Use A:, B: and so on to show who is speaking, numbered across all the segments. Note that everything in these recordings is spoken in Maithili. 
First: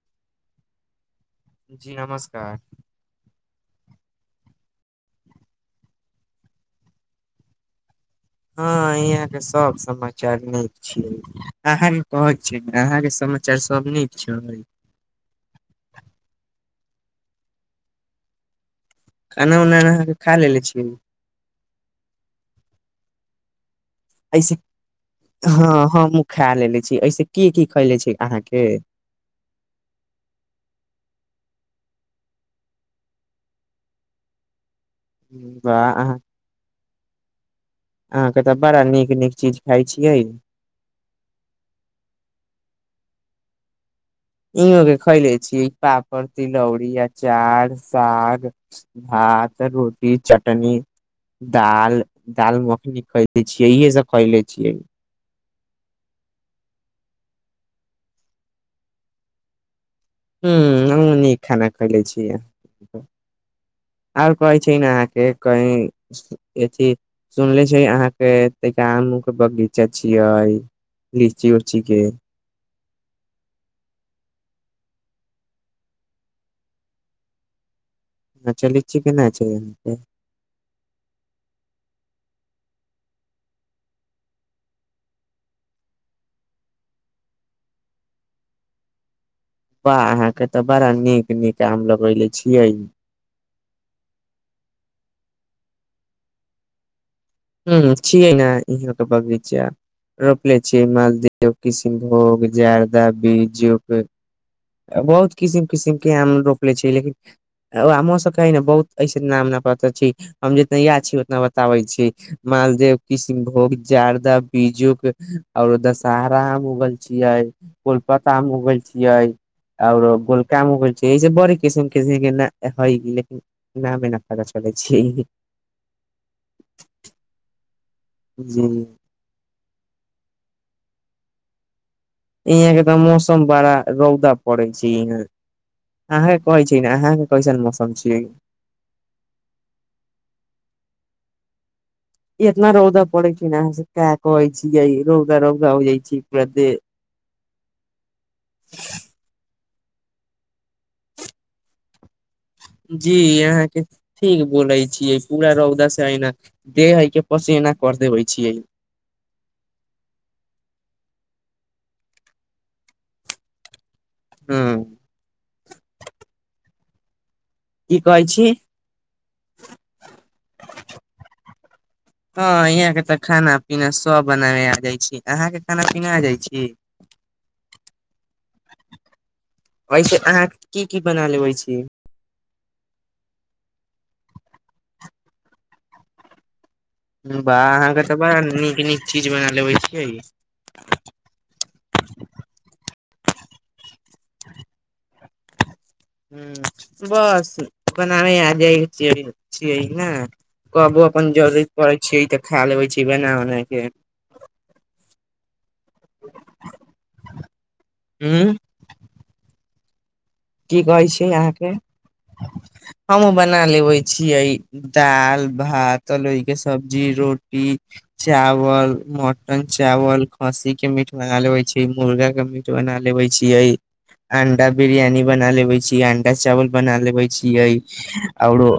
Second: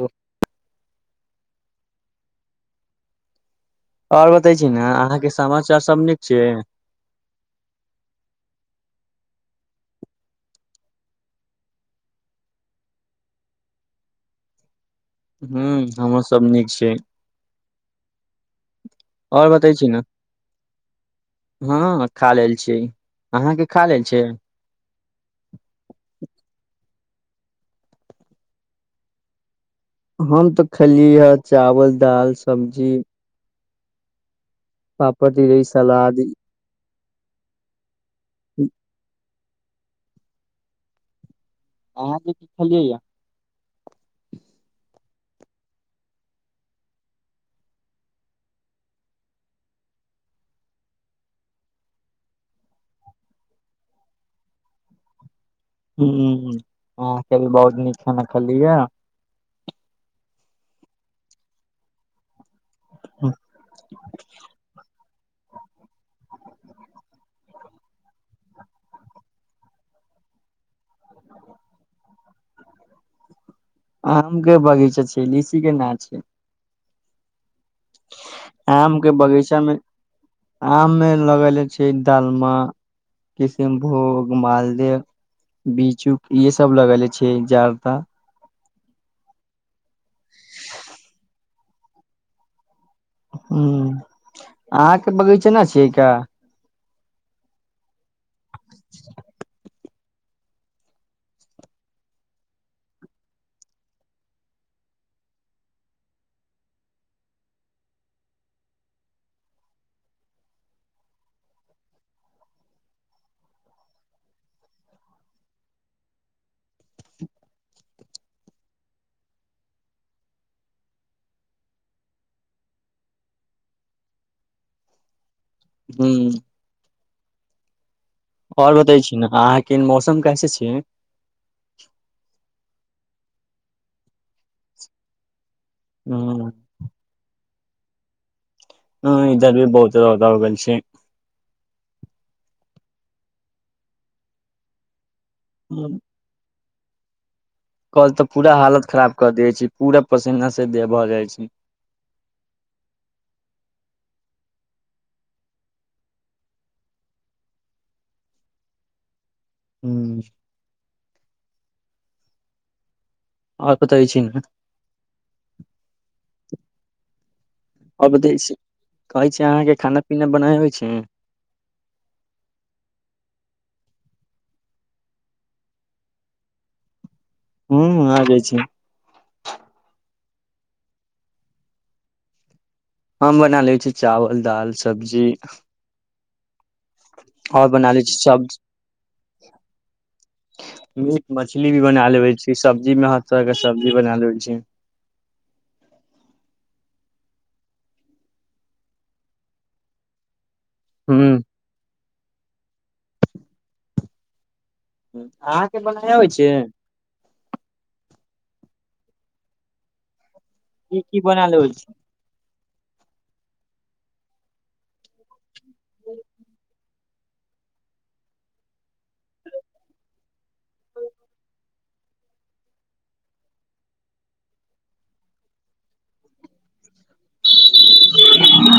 A: अ
B: जी नमस्कार
A: आओर बतै छी ने अहाँके समाचार सब नीक छि
B: हँ यहाँ के सब समाचार नीक छीय अहाँके कह छी अहाँके समाचार सब नीक छै
A: ह्म हमूँ सब नीक छीय
B: खाना उनाहाँके खा लेले छिय
A: हँ खा लेल छी अहाँ के खा लेल
B: हँ हम खा लेे छी ऐसे क की खैले छै अहाँ क
A: हम तऽ खेलिय हे चावल दाल सब्ज पापड़ दी रही
B: वाह
A: सला
B: अहाँ के तऽ बड़ा नीक नीक चीज खााय छिय
A: अहाँ जे कि छलेलियै य
B: इों के खैले छी पापड़ तिलौरी अचार सा भात रोटी चटन दाल दाल मखनी खैले छियै इहे सब खैले छ
A: हूं आहा के बहुत नीक खाना खलिय
B: ह हम नीक खाना खैले छी आओर कहै छै ने अहाँके कह अथ सुनले छै अहाँके तै के बगीचा छिय लीची उची क
A: आम के बगीचा छै लीसी के न छ
B: अच्छा
A: आम
B: लीची
A: के
B: न छै
A: बगीचा मे
B: अहाँके
A: आम मे लगले छै दालम किसिमभोग मालद बीच उक इहे सब लगेले छै जड़त
B: बाह अहाँ के तऽ बड़ा नीक नीक आम लगेले छिय
A: ह अहाँके बगीच न छियै
B: ह छियै ने इहाँ तऽ बगीच रोपले छियै मालदी किष्नभोग जारदा बीजज बहुत किसिम किसिम के आम रोपले छै लेकि ओ म सभ क ने बहुत ऐसे नाम न पात छ हम जितना यैद छी उतना बताबै छी मालदेव किष्नभोग जारदा बीजु क आओरो दशहरा आम उगल छियै कोलपता आम उगल छिय ओर गोलकाम कर ई जे बड़ किसम किम हइ लिन नहि बिना पा चलै छै
A: हूँ
B: जी
A: ओर बतै छी ने अहाँके मौसम कैसे छीै
B: यहाँ के तऽ मौसम बड़ा रौदा पड़े छै यहा अहे
A: ह
B: कहे छ अहाँके कैसन मौसम छीयै
A: ह इधर भी बहुत रह गेल छ
B: इतना रौदा पड़ै छै ना अहाँ सब का कहै छियै रौदा रौदा हो जाइ छी पुरा दे
A: कल तऽ पूरा हालत खराब कऽ दिय छै पूरा पसीना से देह भऽ जाइ छ
B: जी अहाँके ठीक बोलै छियै पूरा रौदा से ऐन देह है के पस एना कर देबे छिय
A: ह् आ कतै छै न
B: हँ की
A: अब
B: कहै
A: दै
B: छी
A: छै कहै छै अहाँके खाना पीना बनावे अवय छै
B: हँ यहाँ के तऽ खाना पीना सब बनाबे आ जाय छी अहाँ के खाना पीना आ जाइ छ
A: हू आ जाइ छ
B: ऐसे अहाँ की की बना लेबै छ
A: हम बना लै छी चावल दाल सब्ज
B: बा
A: बना ले
B: अहाँके
A: छी
B: तऽ बड़ा
A: सब
B: नीक नीक चीज बना लेबे छिय
A: मीट मछली भी बना लेबे छी सब्जी में हर तरह के सब्जी बना लेवे छ
B: ह बस अपन अमे याद आइ छिय छिय न कहबहु अपन
A: ह
B: जरूररी पड़ै छै तऽ खा लेबै छी बना उना क
A: अहाँके बनायबइ
B: हूँ की कहै छै
A: बना
B: अहाँक
A: लेबै छी
B: हम बना लेबे छियै दाल भातरहि क सब्जी रोट चावल मटन चावल खस्सी के मीट बना लेबै छै मुर्गा के मी बना लेबे छीिय अंडा बिरियान बना लेबे छीिय अंडा चावल बना लेबे छियै ओरो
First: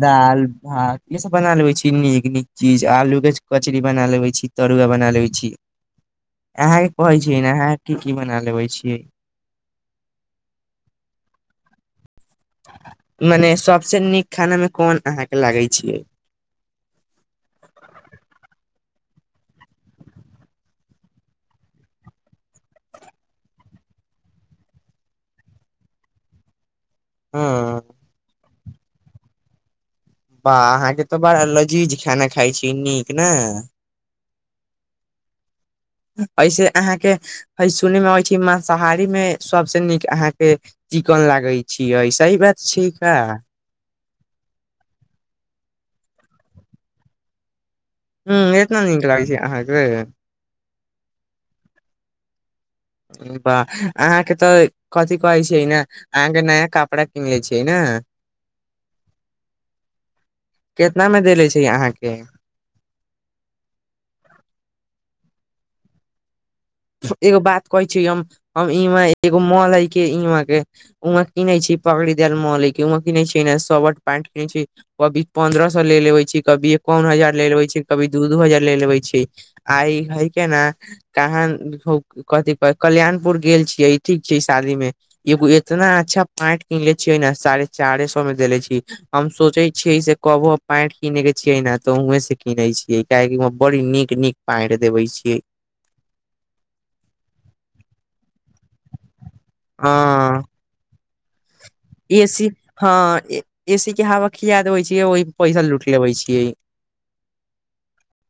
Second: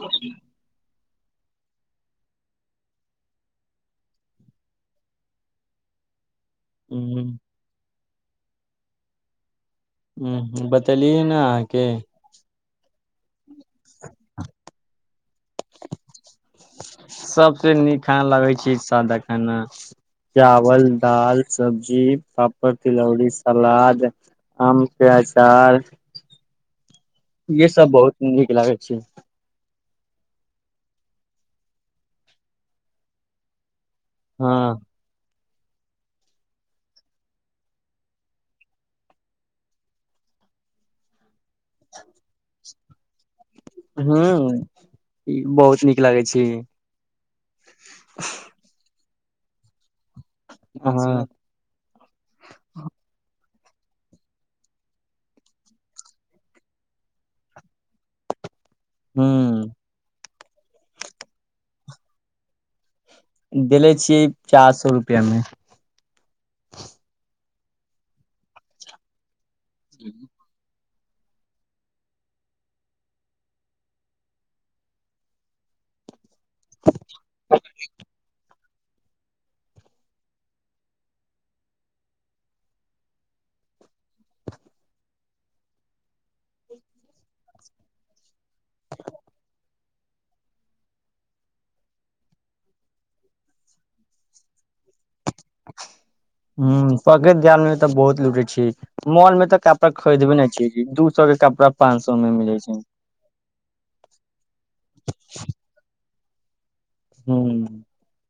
B: दालि भात ई सब बना लेवे छी नीक नीक चीज आलू के कचरीी बना लेवे छ तरुआ बना लेबे छ अहां के कहे
A: हूँ
B: छीियै ने अहाँ की की बना लेबे छीयै
A: ह बतेलियै ने अहाँक
B: मने सबसे नीक खाना मे कोन अहाँ के लागै छिय
A: सबसे नीक खाना लगै छी सादा खान चावल दाल सब्जी पापड़ तिलौरीी सला आम के अचा यिहे
B: हँ
A: सब बहुत नीक लागै छ
B: बाह अहाँके तो बड़ा लजीज खाननाा खाइ छी नीक न
A: ह
B: ऐसे अहाँके सुन मे अबै छै माँसाहारी मे सबसँ नीक अहाँक चिकन लागै छियै ऐ सही बात छैय का
A: हू ई बहुत नीक लागै छ
B: ह एतना नीक लागै छै अहाँक
A: आ
B: वाह अहाँके तऽ कथिी कहै छियै न अहाँके नया कपड़ा किन ले छियै न
A: हूँ
B: कितना मे देले छै अहाँक
A: देले छियै चार सए रुपआ मेँ
B: एगो बात कहै छै ई एगो म लै के इ क उमे किीने छी पकड़ी देल मल उ मे किीने छी शर्ट पेंट किीने छ कभी पं्रह सए ले लेवे छै कभी एकावन हजार ले लेव छै कभी दू दू हजार ले लेवे छ आइ हइ केना कहा कथिी कह कल्याणपुर गेल छियै ठीक छै शादी म एगो इतना अच्छा पांट किनले छियै ने साढ़े चारे सए में देले छ हम सोचे छीयै से कबो पैंट किनेय के छियै ने त उ से कीनै छीयै कियाकि बड़ी नीक नी गैर देबै क
A: ह पकड़ैत धान मे तऽ बहुत लूटे छै मॉन मे त कपड़ा खोदबै ने अिय दू सए के कपड़
B: ए सी ह एसी के हवा खिया देवे छी ओहि पैसा लूट लेबे छिय
A: हू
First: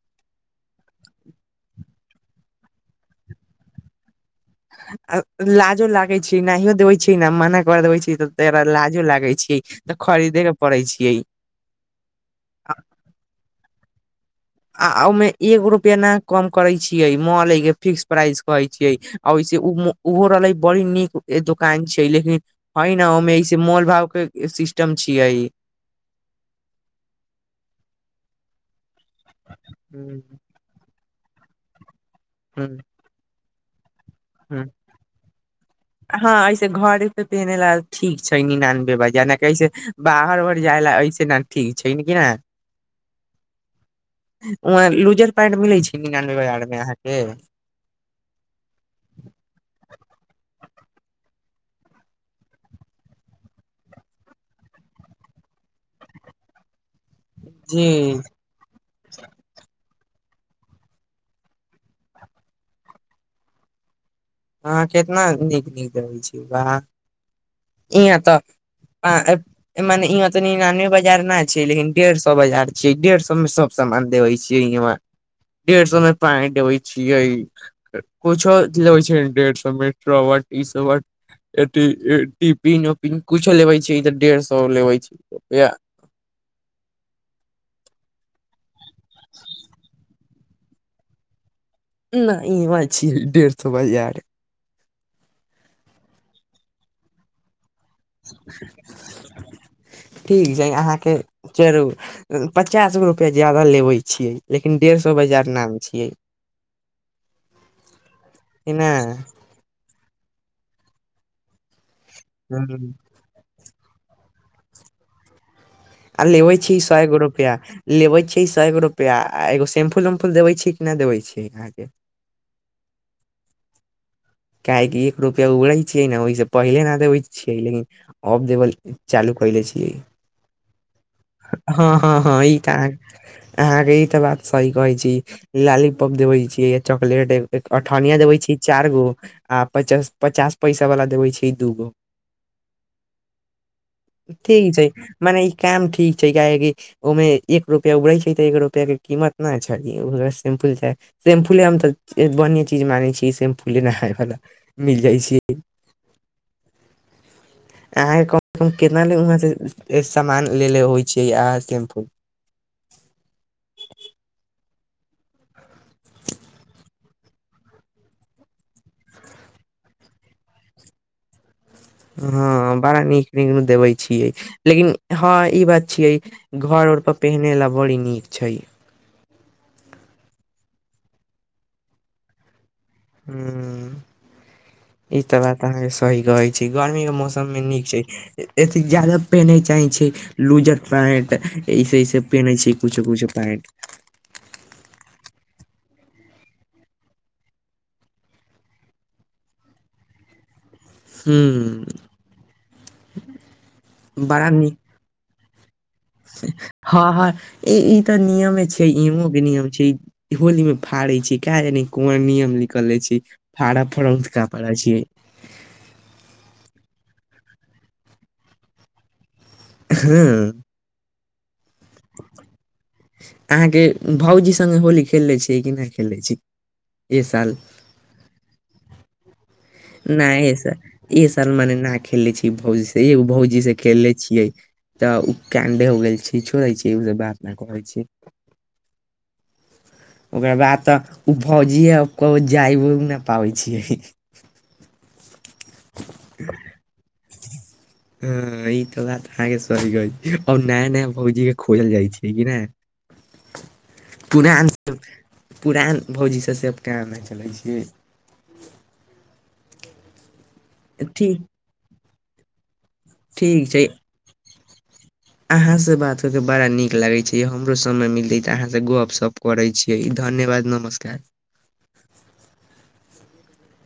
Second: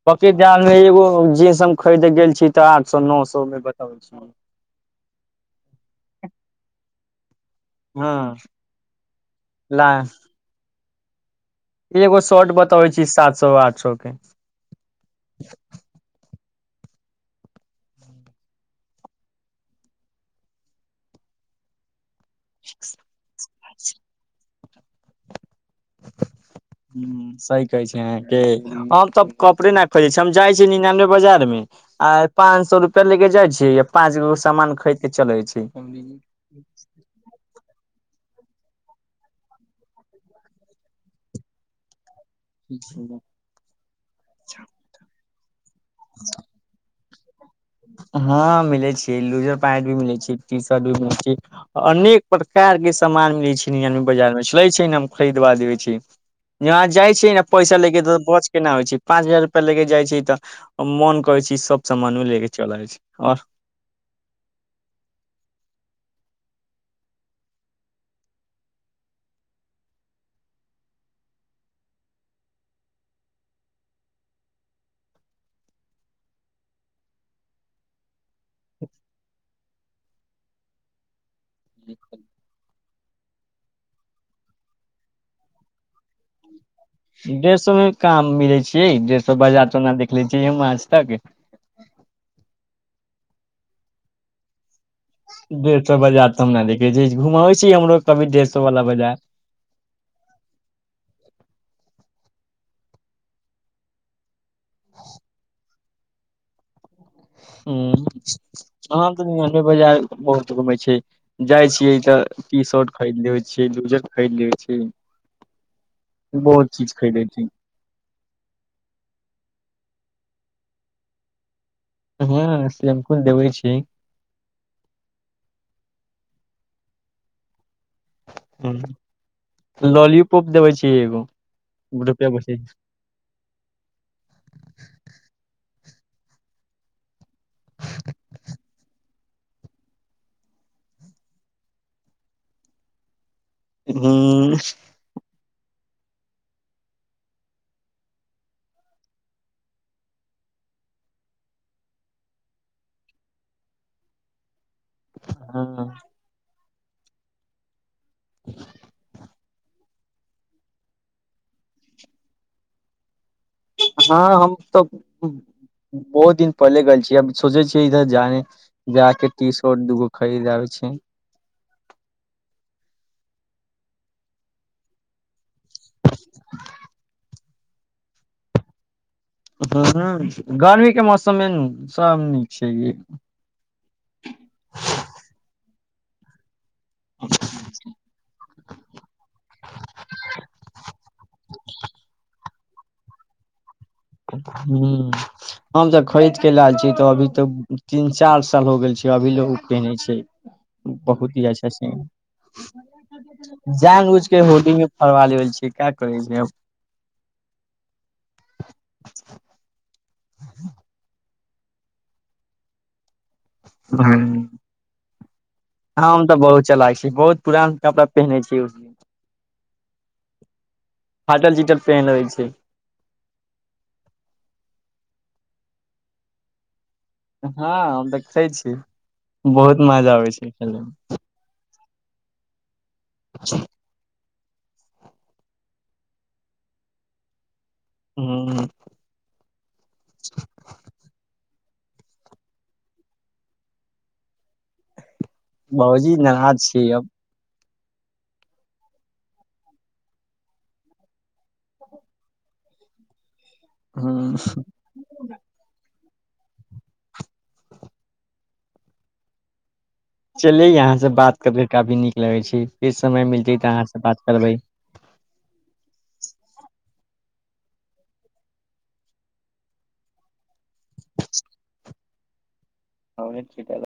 A: पकी जाल मे एगो जींस हम खरीदे गेल छी त आठ सौ नौ सौ मे बताउ छ
B: लाजो लागै छै नहिो देबै छी ने मन खदबे छी त
A: हँ
B: तरा लाजो लागे छै त
A: लाह
B: खरीदे के पड़े छ
A: एगो शर्ट बताबै छी सात सौ आठ सौ क
B: आ ओहिमे एगो रुपैआ ने कम करै छियै मॉल के फिक्स प्राइस कहै छियै आ ओहिसँ ओहो रहले बड़ी नीक ए दोकान छै लेकि हइ न ओहिमे सँ मोल भाव के सिस्टम छिय
A: ह सी कहै छै के हम तऽ कपड़े न खोजे छी हम जाइ छ निनानबे बजार मे आ पांच
B: ह
A: सौ रुपआ ले के जाय छै य पाँचग
B: ह
A: सामान खरीद के चलै छ
B: पहिनेै ला ठीक छै ने नान बेवाजा ने कसे बाहर र जाय ला ऐसे ठीक छै ने कि
A: ठ
B: व लूजर पैंट मिलै छै निनानबे आर में अहाँक
A: हँ मिलै छै लूजर पैंट भी मिलै छै ी शर्ट भी मिलै छ अनेक प्रकार के सामान मिलै छै बाजार मे चलै छै ने हम खरीदबा देबे छ जहाँ जाइ छ ने पैसा
B: जी
A: लैके तऽ केना होइ छै पाँच हजार रुपया ले के जाय छै त मोन करे छै सब सामानो ले के छ चलइ छै आओ
B: अहाँ कितना नीक नीक रहै छी वाह एहाँ तऽ आ मने इनी नाने बाजार न छै लेकिन डेढ़ सौ बाजार छै डेढ़ सौ मे सब सामान देबै छियै इहवा डेढ़ सौ मे पैंट देबैय छियै कुछो लेबे छै डढ़ सौ [unintelligible] अथि टिफिन कुछो लेवै छै तऽ डेढ़ सौ लेवै छै रुपैया
A: डेढ़ सौ मे काम मिले छियै डेढ़ सौ बाजार तऽ त हम ना देखले छियै हम आज तक
B: नहि इहवा छियै डेढ़ सौ बाजार
A: डेढ़ सौ बजार तऽ हम न देखै छी घुमबै छी हमरो कभी डेढ़ सौ वाला बाजार
B: ठीक छै अहाँके चरू पचास गो रुपआ ज्यादा लेबे छियै लेकिन डेढ़ सौ बजार नाम छियै ने
A: अहाँ तऽ उहाँ पे बाजार बहुत घूमे छै जाइ छियै तऽ टी शर्ट खरीदलेव छी लूजर खरीदलेवे छी
B: आ लेबै छी सैयगो रुपया लेबे छै सैय गो रुपया आ एगो सेैम्पूल उम्पूल देबे छियै कि न देबे छियै अहाँके
A: हँ सेम्पुल देबै छियै
B: काहेकि एक रुपैया उड़ै छियै न ओहिसँ पहिले नहि देबै छियै लेकिन ऑफ देबल चालू केलय छिये
A: लॉलीपॉप देबै छी एगो
B: हँ हँ
A: रुपआ
B: हँ ई
A: बचै
B: तऽ अहाँ के अहाँ के ई त बात सही कहे छी लालीपॉप देवै छीयै या चॉकलेट एगो अठनिया देबे छिये चार गो आ पचस पचास पैसा वाला देबे छै दू गो
A: हूं
B: ठीक छै मने ई काम ठीक छै काहेकी ओहिमे एक रुपैया उबड़ै छै तऽ एक रुपआ के कीमत न छै उहे सिम्पल चा सेम्पुले हम तऽ बढ़ऐ चीज माने छी सेम्फुले नहाय लऽ मिल जाइ छीए
A: हँ
B: अहाँके कम कम कितना ल सामान लेे ले होइ छै अहाँ सेम्पूल
A: हँ हम त बहुत दिन पहिले गेल छियै आब सोचे छियै इधर जाए जाके टी-शर्ट दूगो खरीद आबै छी
B: हँ बड़ा नीक नीक देवे छियै लेकिन हँ ई बात छिये घर उर पर पहिने लऽ बड़ी नीक छै
A: ह गर्मी के मौसम मे नू सब नीक छै
B: ह ई त बात अहाँके सही कहै छै गर्मी के मौसम मे नीक छै एते जादा पेनहे चाही छै लूजर पैंट ऐसे ऐसे पेहनै छै कुछो कुछो पैंट
A: हूँ हम त खरीद के लाइल छिये त अभी तऽ तीन चार साल हो गेल छै अभी लऽ ओ पिनहे छै
B: ह
A: बहुत ही अच्छा छै जान बुझ के
B: बड़ा
A: होली
B: नीक
A: मे फराबा लेबे छिये का करै छै
B: हँ हँ ई त नियम छै एमे के नियम छै होली में फाड़ै छी का जाने कोन नियम निकले छी फरा फरोन्त कपड़ा छियै
A: हँ हम त बहुत चलाक छी बहुत पुरान कपड़ा पेन्हे छिये
B: हूँ
A: फाटल चिटल पहिन लेबे छिये
B: अहाँके भाउजी संगे होली खेलले छिये कि नहि खेलले छी ए साल
A: हँ देखै छी बहुत मजा आबै
B: नहि
A: छै
B: ऐ साल
A: खेले मे
B: ऐह साल मने न खेलले छियै भौजी से एगो भौजी से खेलले छियै त उ कैंडे हो गेल छै छोड़े छै उ सब बात नऽ कहै छै
A: हुँ
B: ओकरा बाद तऽ उ भौजीये उ कही जाइ नहि पाबै छियै
A: भौजी नाराज छियै अब
B: ह ई तऽ बात अहाँके सही कह आर नया नया पौजी के खोजल जाइ छै कि नह
A: [inaudible]
B: पुरान पुरान भौजीसँ से केना नहि चलै छ
A: चले यहाँ से बात
B: ठीक
A: करके काफी नीक लगे छै फेर समय मिलते तऽ
B: ठीक
A: अहाँ
B: छै
A: से बात करब
B: अहाँ से बात होके बड़ा नीक लगैत छै य हमरो समय मिलतै तऽ अहाँसँ गप स करै छियै ई धन्यवाद नमस्का
A: आने छै